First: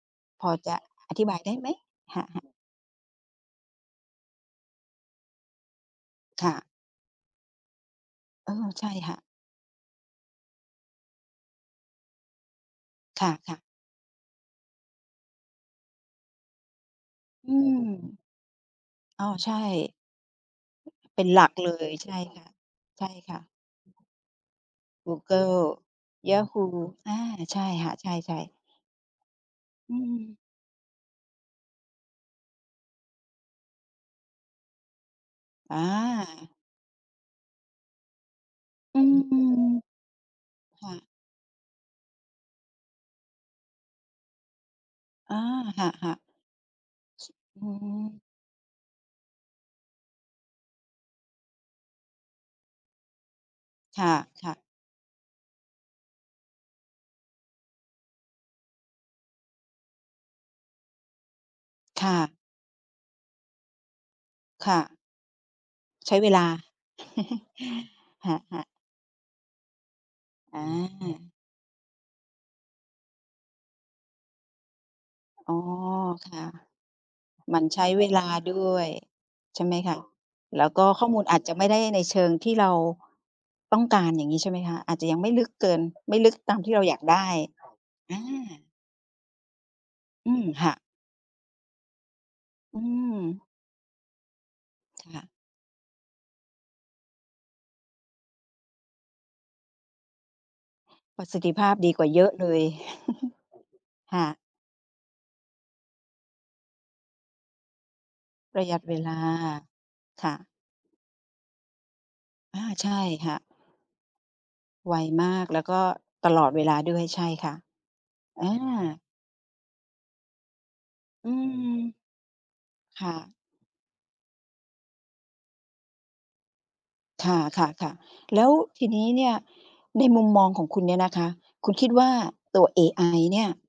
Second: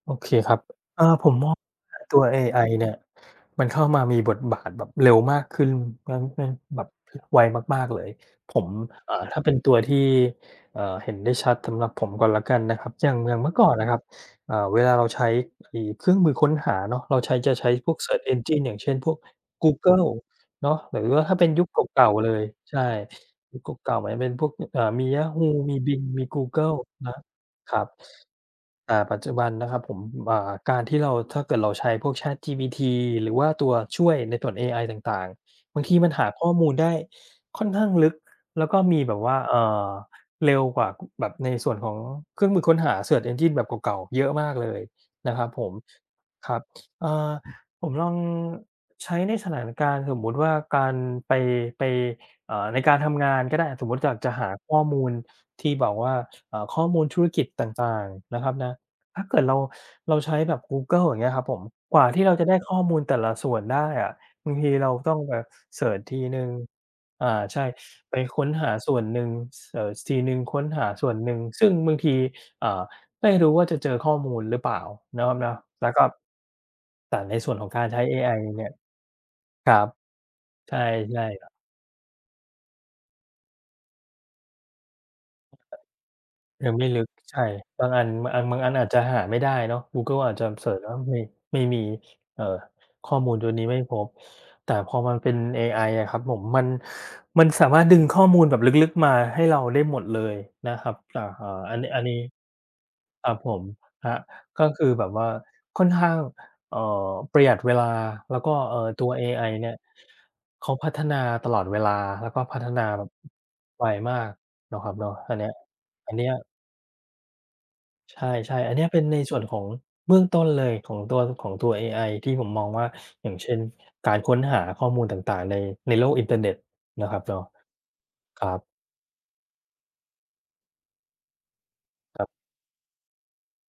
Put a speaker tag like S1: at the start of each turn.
S1: โอเค
S2: พอ
S1: ครับ
S2: จะ
S1: เออ
S2: อธิ
S1: ผ
S2: บ
S1: ม
S2: าย
S1: ม
S2: ได
S1: อ
S2: ้
S1: ง
S2: ไหม?
S1: เออ ต
S2: ค
S1: ั
S2: ่ะ
S1: วเอ
S2: ๆ
S1: ไอเนี่ย มันเข้ามามีบทบาทแบบเร็วมากขึ้น
S2: ค่ะ
S1: [unintelligible] แบบไวมาก ๆ เลย
S2: เอ
S1: ผ
S2: อ
S1: ม
S2: ใช่ค
S1: อ
S2: ่
S1: ่
S2: ะ
S1: า ถ้าเป็นตัวที่ เอ่อ เห็นได้ชัดสำหรับผมก่อนแล้วกันนะครับ อย่าง
S2: ค
S1: อย่างเมื่
S2: ่
S1: อ
S2: ะ ๆ
S1: ก่อนน่ะครับ อ่า เวลาเราใช้ไอ้เครื่องมือค้นหาเนาะ เราใช้
S2: อ
S1: จ
S2: ื
S1: ะใช้พวกเซ
S2: ม
S1: ิร์ช engine อย่างเช่น พวก
S2: อ้อ ใช่
S1: กูเกิลเนาะ หรือ
S2: เป็น
S1: ถ้า
S2: หล
S1: เป
S2: ั
S1: ็น
S2: ก
S1: ยุ
S2: เล
S1: คเ
S2: ย
S1: ก
S2: ใ
S1: ่
S2: ช
S1: า
S2: ่
S1: ๆ เล
S2: ค่
S1: ย
S2: ะ
S1: ใช่
S2: ใช่ค่ะ
S1: ยุคเก่า ๆ เหมือนจะเป็นพวก อ่า มี
S2: กูเก
S1: Yahoo!
S2: ิล
S1: มี Bing มีกูเก
S2: Yahoo!
S1: ิล
S2: อ
S1: นะ
S2: า ใช่
S1: ครั
S2: ค
S1: บ
S2: ่ะ ใช่ ๆ
S1: อ่า ปัจจุบันนะครับ
S2: อ
S1: ผ
S2: ื
S1: ม อ
S2: ม
S1: ่า การที่เรา ถ้าเกิดเราใช้พวก ChatGPT หรือว่าตัวช่วยในส่วนเอไอต่าง ๆ
S2: อ
S1: บางทีมันหาข้อ
S2: า
S1: มูลได้ค่อนข้างลึก แล้วก็ม
S2: อื
S1: ีแบบว่า เอ่
S2: ม
S1: อ เร็วก
S2: ค
S1: ว่
S2: ่
S1: า
S2: ะ
S1: แบบในส่วนของเครื่องมือค้นหาเซิร์ช engine แบบเก่า ๆ เยอะมากเลยน
S2: อ
S1: ะ
S2: า
S1: ครับผม
S2: ค่ะ ๆ
S1: ครับ อา
S2: อื
S1: ผมลอง
S2: ม
S1: ใช้ในสถานการณ์สมมุติว่าการไป ไป อ่า ในการทำงานก็ได้ สมมุต
S2: ค
S1: ิอยากจะหา
S2: ่ะ ๆ
S1: ข้อมูลที่แบบว่า อ่า ข้อมูลธุรกิจต่าง ๆ นะครับนะ ถ้าเกิดเรา เราใช้แบบกูเกิลอย่างเงี้ยครับผม กว
S2: ค
S1: ่า
S2: ่
S1: ที่เ
S2: ะ
S1: ราจะได้ข้อมูลแต่ละส่วนได้อะ บางท
S2: ค
S1: ี
S2: ่
S1: เร
S2: ะ
S1: าต้องแบบเซิร์ช
S2: ใช
S1: ท
S2: ้
S1: ี
S2: เว
S1: ห
S2: ล
S1: นึ
S2: า
S1: ่ง อ่า ใช่ ไป
S2: ค
S1: ค้น
S2: ่ะ
S1: ห
S2: ๆ
S1: าส่วนหนึ่ง เซิร์ชทีหนึ่ง ค
S2: อ
S1: ้นหาส่วนหน
S2: า
S1: ึ่ง ซึ่งบางที อ่า ไม่รู้ว่าจะเจอข้อมูลหรือเปล่าเนาะครับเน
S2: อ
S1: า
S2: ๋
S1: ะ
S2: อ
S1: แล้วก็
S2: ค่ะ
S1: แต่ในส
S2: เ
S1: ่
S2: ห
S1: ว
S2: ม
S1: น
S2: ือ
S1: ข
S2: น
S1: อง
S2: ใช
S1: กา
S2: ้
S1: รใช้
S2: เว
S1: เอ
S2: ลา
S1: ไอ
S2: ด
S1: เนี
S2: ้
S1: ่ย
S2: วย ใช่
S1: ค
S2: ไห
S1: ร
S2: ม
S1: ับ
S2: คะ? แล้ว
S1: ใช
S2: ก็ข้อมูล
S1: ่
S2: อา
S1: ๆ
S2: จ
S1: ครั
S2: จ
S1: บ
S2: ะไม่ได้ในเชิงที่เราต้องการอย่างงี้ใช่ไหมคะ? อาจจะยังไม่ลึกเกิน ไม่ลึกตามท
S1: ย
S2: ี
S1: ัง
S2: ่เรา
S1: ไม่
S2: อยา
S1: ล
S2: ก
S1: ึก
S2: ได้
S1: ใช่ บางอัน
S2: อา
S1: บางอัน บางอันอาจจะหาไม่ได้เนาะ กูเกิล
S2: อ
S1: อ
S2: ื
S1: าจจ
S2: ม
S1: ะเ
S2: ค
S1: ซ
S2: ่
S1: ิร์ช
S2: ะ
S1: แล้ว ไม่ ไม่มี เอ่อ
S2: อื
S1: ข้อมูล
S2: ม
S1: ตัวนี้ไม่พบ แต่พอมั
S2: ค
S1: น
S2: ่ะ
S1: เป็นเอไออะครับผม มัน มันสามารถดึงข้อมูลแบบลึก ๆ มาให้เราได้หมดเลยนะครับ อ
S2: ป
S1: ่
S2: ร
S1: า
S2: ะสิทธิภา
S1: อ
S2: พ
S1: ันนี
S2: ด
S1: ้
S2: ี
S1: อ
S2: ก
S1: ั
S2: ว
S1: น
S2: ่า
S1: นี
S2: เย
S1: ้
S2: อะเลย
S1: ครับผม คร
S2: ค
S1: ับ
S2: ่ะ
S1: ก็คือแบบว่าค่อนข้าง เอ่อ ประหยัดเวลา แล้วก็
S2: ประหย
S1: เอ่
S2: ั
S1: อ
S2: ดเว
S1: ตั
S2: ล
S1: ว
S2: า
S1: เอไอเนี่ย
S2: ค่ะ
S1: เขาพัฒนาตลอดเวลา แล้วก็พ
S2: อ
S1: ั
S2: า
S1: ฒนา
S2: ใช่
S1: แบบ
S2: ค่ะ
S1: ไวมากเนาะคร
S2: ไ
S1: ั
S2: ว
S1: บเนาะ
S2: มา
S1: อันเนี
S2: ก
S1: ้ย
S2: แล้วก็
S1: อันเนี
S2: ต
S1: ้ย
S2: ลอดเวลาด้วย ใช่ค่ะ
S1: ใช
S2: อา
S1: ่ ๆ อันเนี้ยเป็นในส่วนของเบื้องต้นเลยของตัว
S2: อื
S1: ของตัวเอ
S2: ม
S1: ไอที่ผมมองว่า
S2: ค่
S1: อย่
S2: ะ
S1: างเช่น การค้นหาข้อมูลต่าง ๆ ใน ในโลกอินเทอร์เน็ตเนาะครับ
S2: ค
S1: เนาะ
S2: ่ะ ๆ ๆ แล
S1: ค
S2: ้
S1: ร
S2: ว
S1: ับ
S2: ทีนี้เนี่ย ในมุมมองของคุณเนี่ยนะคะ คุณคิดว่า
S1: ครับ
S2: ตัวเอไอเนี่ย